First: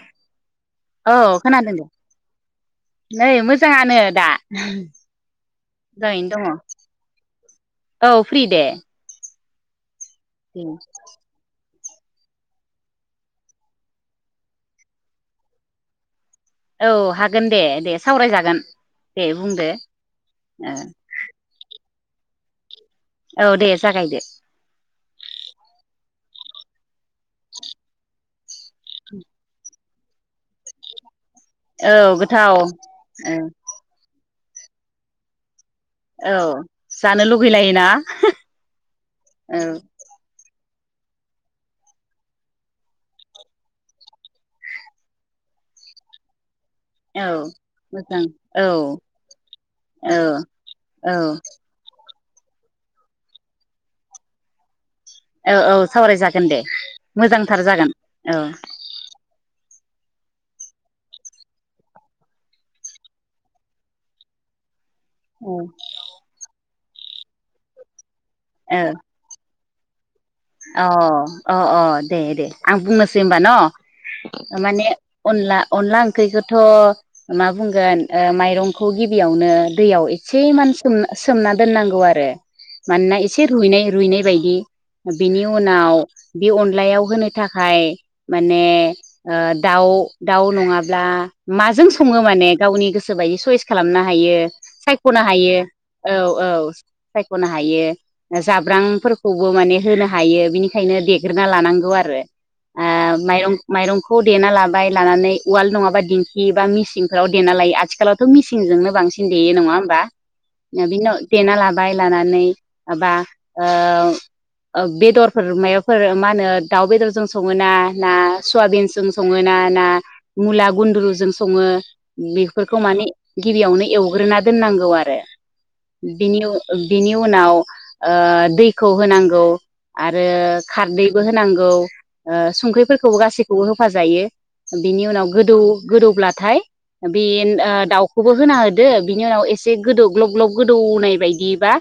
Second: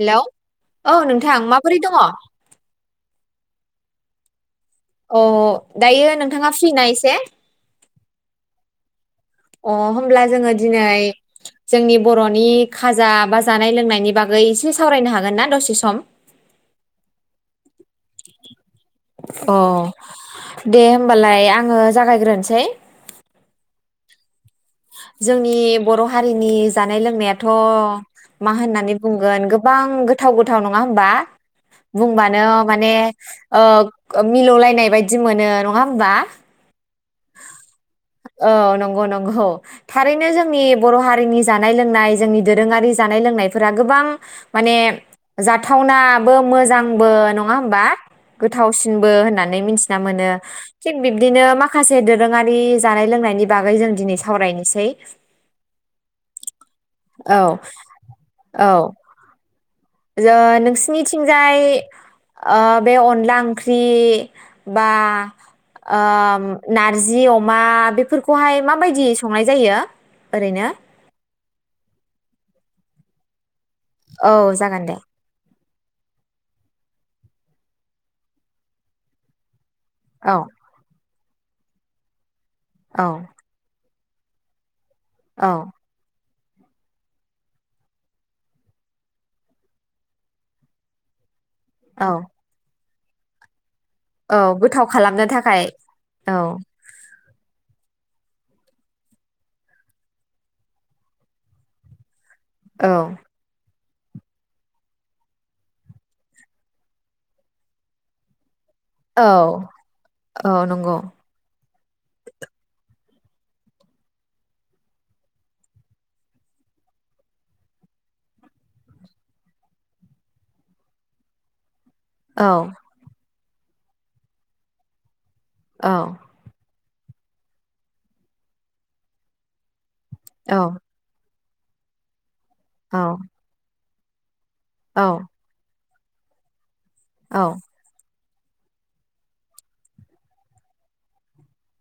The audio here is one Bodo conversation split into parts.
हेलौ औ नोंथां खोनादों माबोरै दे दङ? नै मोजाङानो दा। अ दायो मोजाङैनो नोंथाङा दङ फ्रि ना इसे? औ [inaudible] अ होनब्ला जोङो दिनै जोंनि बर'नि खाजा बा जानाय लोंनायनि बागै एसे सावरायनो हागोन ना दसे सम? औ हागोन दे दे सावरायजागोन दे अ बुंदो। दे होमबालाय आङो जागायग्रोनोसै। औ दे। जागायदो जोंनि बर' हारिनि जानाय लोंनायाथ' मा होननानै बुंगोन गोबां गोथाव गोथाव नङा होमबा? औ बुंबानो गोथाव माने ओ ग मिलौलायनाय बायदि मोनो नङा होमबा? औ। जानो लुगैलायोना औ। नि बर' हारिनि जानाय लोंनाय जोंनि दोरोङारि जानाय लोंनायफोरा गोबां माने जाथावनाबो मोजां। बो औ नङा होनबा मोजां औ गोथावसिनबो होननानै मिथि औ मोनो थिग औ बिबदिनो मा से दोरोङारि जानाय लोंनायनि बागै जों दिनै सावरायनोसै। औ औ सावरायजागोन दे औ मोजांथार जागोन औ। जो नोंसिनिथिंजाय ओ बे अनला ओंख्रि बा औ ओ नारजि अमा बेफोरखौ खौहाय मा बायदि संनाय जायो? ओरैनो अ। अ अ दे दे आं बुंनोसै होनबा न'? औ जागोन माने दे अनला अनला ओंख्रिखौथ' मा बुंगोन ओ माइरंखौ गिबियावनो दैयाव औ एसे मान सोमना सोमना दोननांगौ आरो। मानोना औ एसे रुइनाय रुइनाय बायदि। बिनि औ उनाव- बे अनलायाव होनो थाखाय माने ओ दाउ दाउ नङाब्ला माजों सङो औ माने? गावनि गोसो [unintelligible] खालामनो हायो औ गोथाव सायख'नो खालामनो हायो थाखाय औ औ सायख'नो हायो। जाब्रांफोरखौबो माने- होनो हायो बिनिखायनो देग्रोना लानांगौ आरो औ ओ माइरं माइरंखौ देना लाबाय लानानै उवाल नङाबा दिंखि एबा मिसिनफोराव देना लायो आथिखालावथ' मिसिन मिसिंजोंनो औ बांसिन देयो नङा होमबा औ नंगौ देना लाबो बाय लानानै माबा ओ ओ बेदरफोर माबाफोर मा होनो दाउ बेदरजों सङो ना ना सवाबिनजों सङो ना ना मुला गुन्द्रुजों सङो- औ बेफोरखौ माने गिबियावनो एवग्रोना दोननांगौ आरो औ बिनियाव बिनि उनाव दैखौ होनांगौ आरो औ खारदैबो हो नांगौ औ संख्रिफोरखौबो गासैखौबो होफाजायो बिनि औ उनाव गोदौ गोदौब्लाथाय बे औ दाउ खौबो होना होदो बिनि उनाव एसे गोदौ ग्लब ग्लब गोदौनाय बायदिबा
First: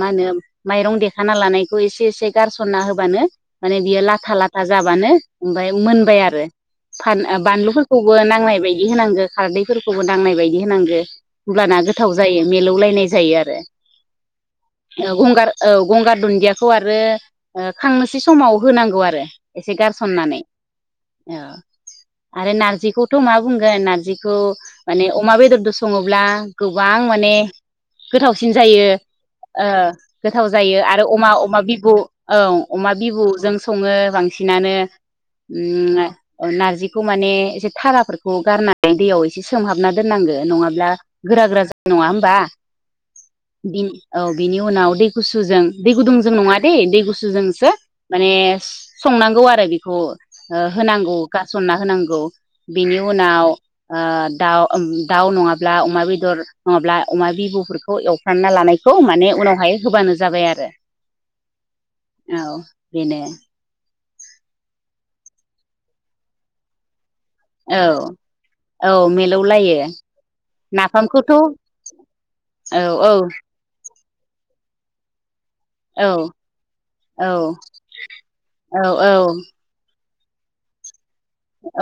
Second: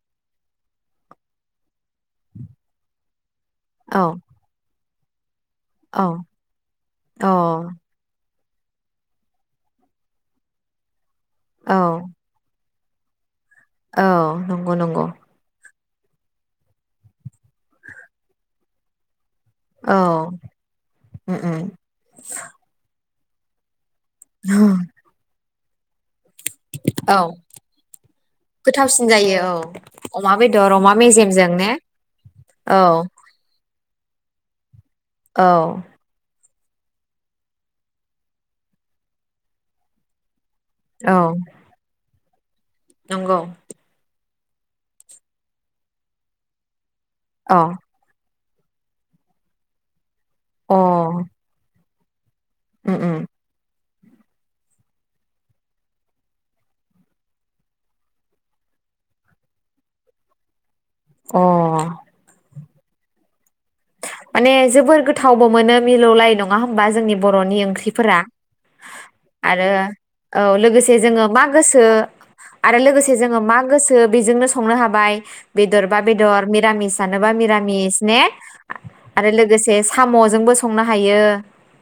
मा होनो- माइरं देखाना लानाय बे खौ एसे एसे गारसनना होबानो माने बियो औ लाथा लाथा जाबानो ओमफ्राय औ मोनबाय आरो फान बानलुफोरखौबो नांनाय बायदि होनांगौ खारदैफोरखौबो दांनाय बायदि होनांगौ। होमब्लाना औ गोथाव जायो मिलौलाय नाय जायो आरो। औ नंगौ नंगौ गंगार औ गंगार दुन्दिया बेखौ आरो खांनोसै समाव होनांगौ आरो एसे औ गारसननानै उम उम आरो नारजिखौ थ मा बुंगोन नान बिखौ माने अमा बेदरदोसो संङोब्ला गोबां औ माने गोथावसिन जायो गोथावसिन जायो औ अमा गोथाव बेदर जायो आरो अमा अ मेजेमजों अमा ने बिबु औ अमा बिबु जोंसो सङो बांसिनानो औ उम नारजिखौ माने एसे थाराफोरखौ गारनानै दैयाव एसे सोमहाबना दोननांगो नङाब्ला औ गोरा गोरा जानाय नङा बा नंगौ बिन औ बिनि उनाव दै गुसुजों दै गुदुं जों नङा दे दैु गुस औ गुसुजोंसो अ माने संनांगौ आरो बेखौ होनांगौ गारसनना होनां गौ उम बिनि उम उनाव ओ दाउ ओम दाउ नङाब्ला अमा बेदर नङाब्ला अमा बिबुफोरखौ एवफ्रामना लानायखौ माने उनावहाय होबानो जाबाय आरो अ बिनो माने जोबोर गोथावबो मोनो मिलौलायो नङा होमबा जोंनि बर'नि औ ओंख्रिफोरा औ आरो मिलौलायो औ लोगोसे जोङो नाफामखौथ' मा औ गोसो आरो लोगोसे औ जोङो मा गोसो खो बेजोंनो संनो हाबाय बेदरबा औ बेदर मिरामिस औ जानोबा मिरामिस ने औ औ आरो लोगोसे साम'जोंबो संनो हाय यो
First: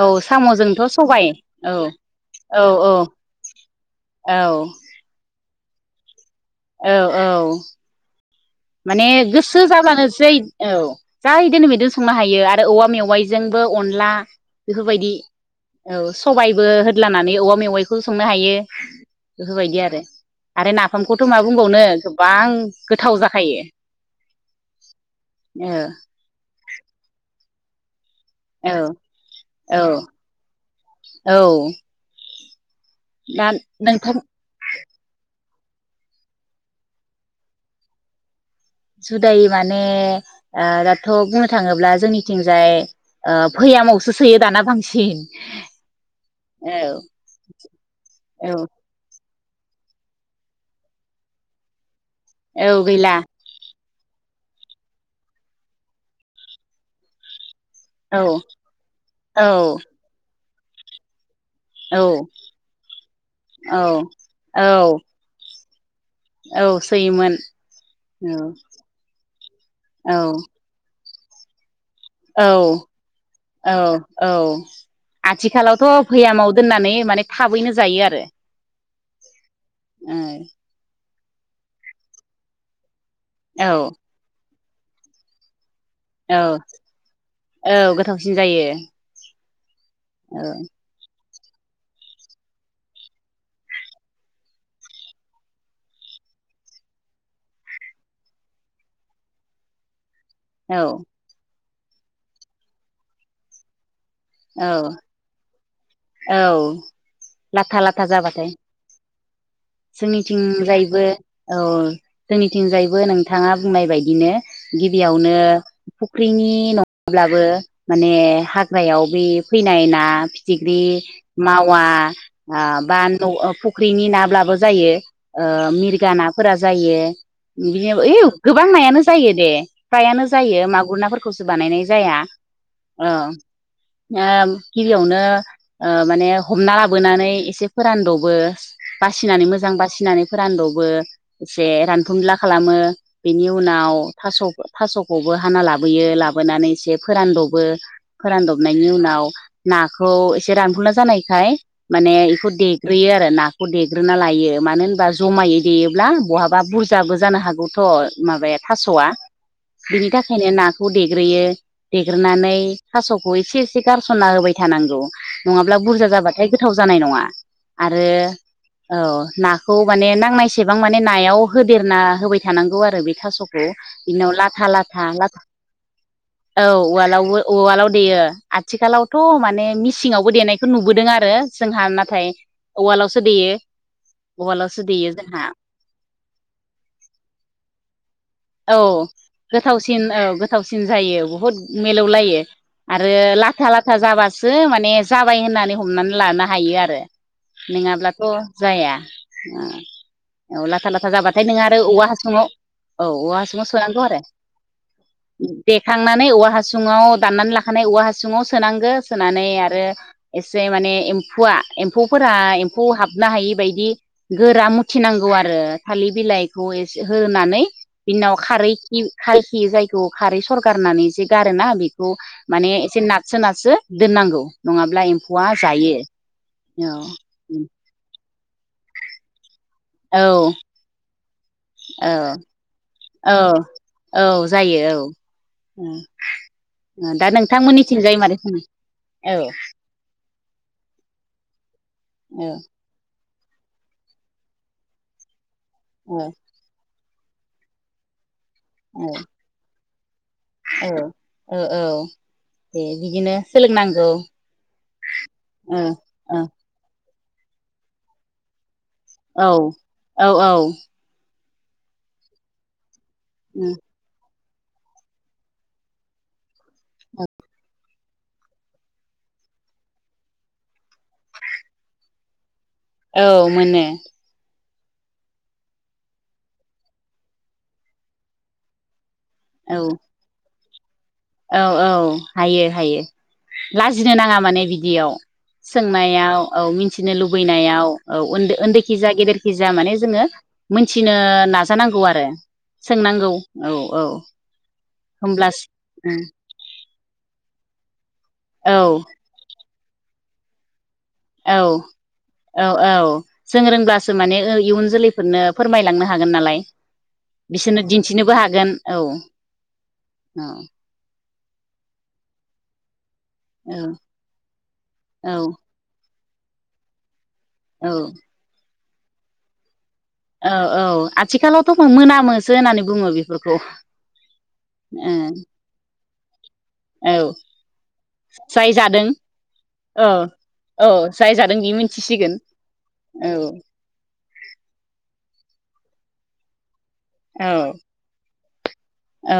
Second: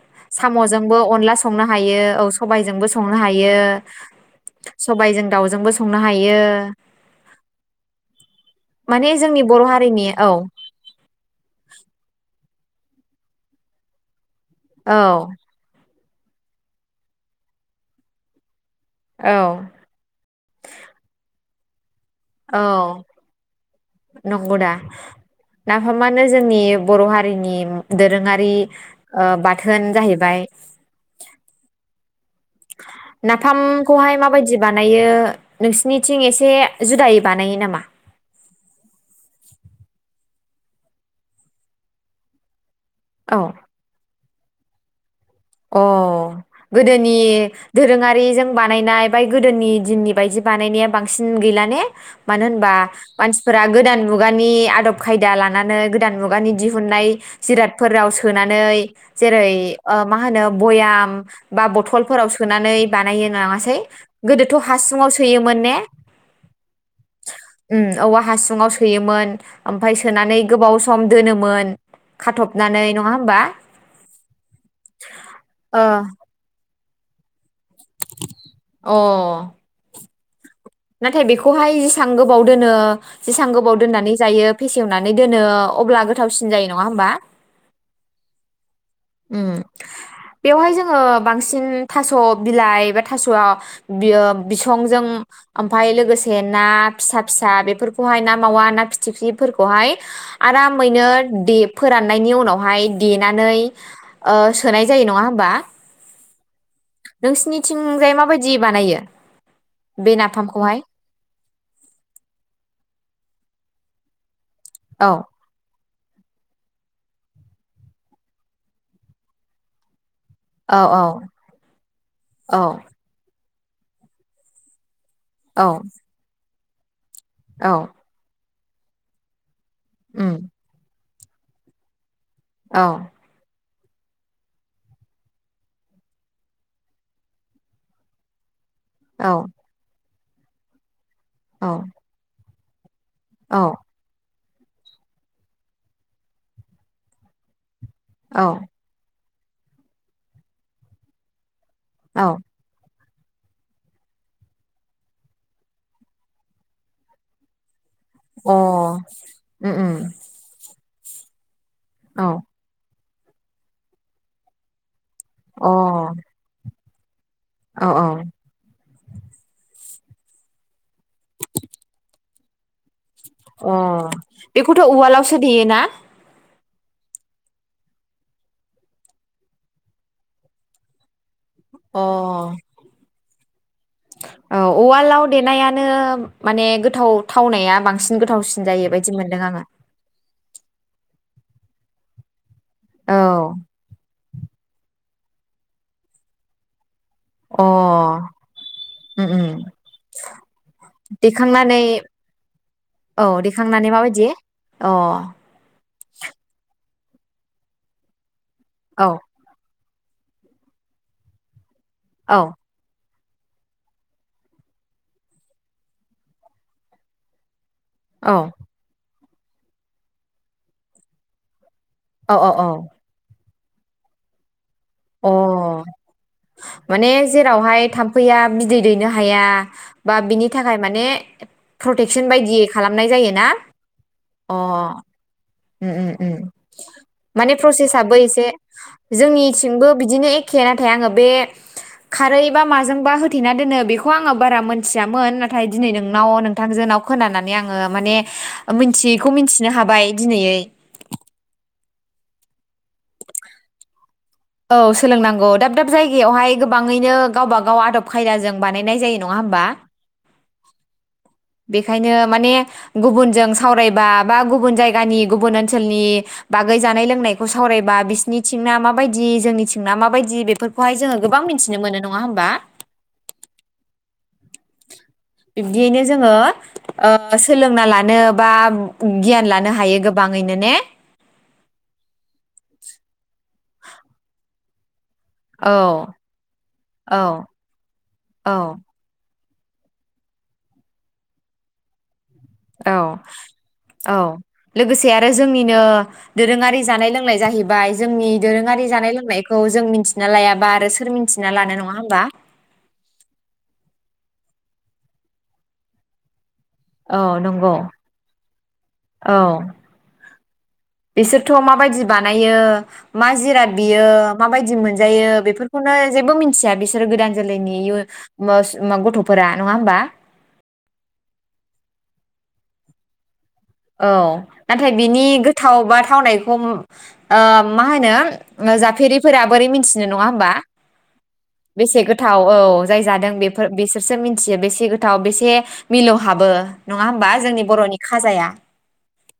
औ साम'जोंथ' साम'जोंबो सबाय अनला संनो औ हायो औ सबाइजोंबो संनो हायो औ सबाइजों दाउजोंबो सं संनो हायो औ औ माने जोंनि गोसो बर' हारिनि जाब्लानो जै औ जा इदिनो बेैद संनो हायो आरो आरो औवा मेवाइजोंबो अनला औ बेफोरबायदि औ सबाइबो होदलानानै औबा मेवाइखौ संनो हायो औ बेफोरबायदि आरो आरो नाफामखौथ' माबा बुंबावनो गोबां गोथाव जाख नंगौदा औ नाफामानो जोंनि बर' हारि जोंनि दोरोङारि औ औ बाथोन जाहैबाय औ दा नोंथां नाफामखौहाय माबायदि बानायो नोंसिनिथिं एसे जुदायै बानायो नामा जुदाय माने ओ दाथ' बुंनो थाङोब्ला जोंनिथिंजाय औ भैयामावसो सोयो दाना बांसिन सिन अ गोदोनि दोरोङारिजों औ बानायनाय बाय गोदोनि दिननि बायदि बानायनाया बांसिन गैला ने मानो औ होनबा गैला मानसिफोरा गोदान मुगानि आदब खायदा लानानै गोदान मुगानि दिहुननाय जिरादफोराव औ सोनानै औ जेरै ओ होनो बयाम बा औ बथलफोराव सोनानै बानायो नङासै औ गोदोथ' औ हासुङाव सोयोमोन ने औ सोयोमोन औवा औ हासुुंआव सोयोमोन ओमफाय औ सोनानै गोबाव सम दोनोमोन औ खाथबनानै नङा होमबा औ औ आथिखालावथ' फैयामाव दोन होननानै माने थाबैनो जायो आरो ओ अ ओ नाथाय बेखौहाय जेसेबां गोबाव दोनो जेसां औ गोबाव दोननानै जायो फेसेवनानै दोनो अब्ला औ गोथावसिन जायो नङा होमबा औ गोथावसिन जायो। ओम औ बेवहाय जोङो बांसिन थास' बिलाइ बा थास'आव बियो बिसंजों ओमफाय लोगोसे ना फिसा फिसा बेफोरखौहाय ना मावा ना फिथिख्रिफोरखौहाय औ आरामैनो दिप फोराननायनि उनावहाय देनानै ओ औ सोनाय जायो नङा होमबा औ लाथा लाथा नोंसिनिथिंजाय जाबाथाय माबायदि बानायो बे जोंनि नाफामखौहाय थिंजायैबो औ जोंनिथिंजायबो नों थाङा बुंनाय बायदिनो औ गिबियावनो फुख्रिनि नङाब्लाबो माने हाग्रायाव बे फैनाय ना औ फिथिख्रि औ मावा औ आ बा न' ओ फ ख्रिनि नाब्लाबो जायो। ओ औ मिरगा नाफोरा जायो। औ बियो [unintelligible] गोबां नायानो जायो दे। फ्रायानो उम जायो मागुर नाफोर खौसो बानायनाय जाया। औ अ ओ गिबियावनो ओ माने हमना लाबोनानै एसे फोरानद'बो औ बासिनानै मोजां बासिनानै फोरानद'बो औ एसे रानफुंला खालामो बेनि औ उनाव थास' थास'खौबो हाना लाबोयो लाबोनानै एसे फोरानद'बो औ फोरानद'बना याव नाखौ एसे रानफुनला जानायखाय माने औ अ इखौ दे ग्रोयो आरो नाखौ देग्रोना लायो मानो होनबा जमायै देयोब्ला बहाबा बुरजाबो जानो हागौ थ' माबाया थास'आ उम उम बिनि थाखायनो ना खौ देग्रोयो औ देग्रोनानै थास' खौ एसे एसे गारस'ना होबाय थानांगौ नङाब्ला बुरजा जाबाथाय गोथाव जानाय नङा अ औ आरो औ औ नाखौ माने नांनायसेबां माने नायाव होदेरना होबाय थानांगौ आरो बे थास'खौ अ बिनाव लाथा बेखौथ' लाथा उवालावसो लाथा देयो ना? औ उवालाव उवालाव देयो आथिखालावथ' माने मिसिंआवबो देनायखौ नुबोदों आरो जोंहा अ नाथाय उवालाव देयो औ उवालावसो देयो उवालाव जोंहा देनायानो माने गोथाव थावनाया बां औ गोथावसिन औ गोथावसिन जायो बहुद मिलौलायो आरो लाथा लाथा जाबा सो माने जाबाय होननानै हमनानै लानो हायो आरो औ नङाब्लाथ' अ जाया उम उम औ लाथा लाथा जाबाथाय नों आरो देखांनानै औवा हासुङाव औ औवा हासुङाव देखांनानै सोनांगौ आरो माबायदि अ औ देखांनानै औवा हासुं सिङाव दाननानै लाखानाय औवा हासुंआव सोनांगो औ सोनानै आरो एसे माने एम्फुवा एम्फौफोरा औ एम्फौ हाब हाबनो हायि बायदि गोरा मुथिनांगौ आरो थालिर बिलाइखौ एसे होनानै बिनि उनाव खारै खिउ खायखि जायखौ खारै सरगारनानै जे गारोना बे खौ औ औ माने एसे नारसो नार सो दोननांगौ नङाब्ला औ एम्फौआ अ जायो औ उम फैया बिदै दैनो हाया बा औ बिनि थाखाय माने प्रटेकसन औ बायदियै खालाम नाय जायोना औ औ अ जायो उम उम उम औ दा माने नोंथांमोननिथिंजाय प्रसेसआबो मारै एसे सङो औ जोंनि बिदिनो एखे नाथाय आङो बे औ खारैबा माजोंबा [unintelligible] थेना दोनो बेखौ आङो बारा मोन्थियामोन [unintelligible] नाथाय दिनै नोंनाव औ नोंथांजोंनाव खोनानानै आङो माने औ मोनथियैखौ मिथिनो हाबाय दिनैयै औ औ औ [inaudible] बिदिनो सोलोंनांगौ औ सोलोंनांगौ दाब ओ दाब ओ जायगायावहाय गोबाङैनो गावबा गाव आदब खायदाजों बानाय नाय जायो नङा होमबा? [inaudible] बेखायनो माने गुबुनजों सावरायबा बा गुबुन जायगानि गुबुन ओनसोलनि बागै जानाय लोंनायखौ सावरायबा बिसिनि थिंना माबायदि जोंनिथिंना माबायदि बेफोरखौहाय जोङो गोबां मिथिनो मोनो नङा होमबा? औ मोनो। बिब्दियैनो जोङो ओ सोलोंना लानो बा गियान लानो औ हायो गोबाङैनो ने? औ औ हायो हायो। लाजिनो नाङा माने बिदियाव। औ सोंनायाव औ मिथिनो औ लुबैनायाव औ ओन्दै ओन्दैखि जा गेदेर खिजाया माने जोङो मोनथिनो नाजानांगौ आरो औ सोंनांगौ औ औ लोगोसे आरो होमब्लासो जोंनिनो दोरोङारि जानाय लों [unintelligible] नाय जाहैबाय। जोंनि औ दोरोङारि जानाय लोंनायखौ जों मिथि ना लायाबा आरो सोर मिथिना औ लानो नङा होमबा औ औ जों रोंब्लासो माने ओ इयुन जोलैफोरनो फोरमायलांनो हागोन नालाय। औ नंगौ बिसोरनो दिन्थिनोबो हागोन औ। [unintelligible] बिसोरथ' माबायदि बानायो। मा जिराद औ बियो माबायदि औ मोनजायो बेफोरखौनो जेबो मिथिया बिसोरो गोदान जोलैनि औ इ मस मा गथ'फोरा नङा होमबा? औ औ आथिखालावथ' मो-मोनामोसो होननानै बुङो बेखौ। औ नाथाय बिनि गोथाव बाथ थावनाय हमो औ ओ मा जाय होनो जादों जाफेरिफोरा बोरै मिथिनो औ नङा होमबा औ जाय जादों बि बेसे मिथिसिगोन गोथाव औ जाय औ जादों बेफोर बिसोरसो मिन चियो बेसे गोथाव बेसे मिलौहाबो। नङा होमबा औ जोंनि बर'नि खाजाया? औ।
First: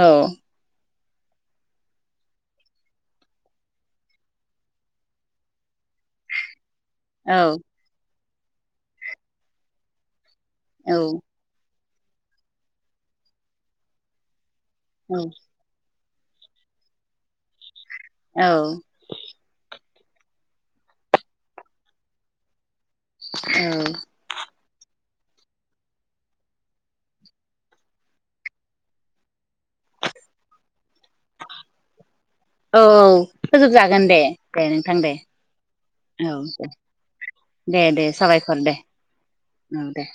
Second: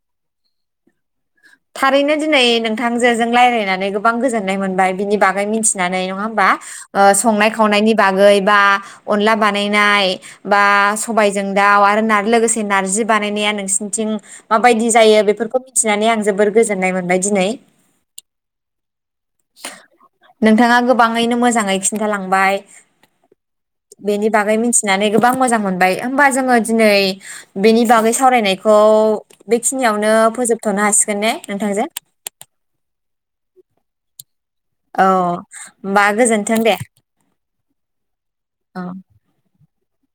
थारैनो दिनै नोंथां जोजों रायज्लायनानै गोबां गोजोननाय मोनबाय बिनि बागै मिथि नानै नङा होमबा ओ औ संनाय खावनायनि बागै बा अनला बानायनाय। बा सबायजों दाउ आरो आरो लोगोसे नारजि बानायनाया नोंसिनिथिं माबायदि औ जायो बेफोरखौ मिथिनानै आं जोबोर गोजोननाय मोनबाय दिनै। औ। नोंथाङा गोबाङैनो मोजाङै खिन्थालांबाय। औ बेनि बागै मिथिनानै गोबां मोजां मोनबाय होमबा जोङो दिनै बेनि बागै सावरायनायखौ बेखिनियावनो फोजोबथ'नो हासिगोन ने नोंथांजों? औ फोजोबजागोन दे दे नोंथां औ दे होमबा औ गोजोन्थों दे दे दे साबायखर दे। औ उम दे।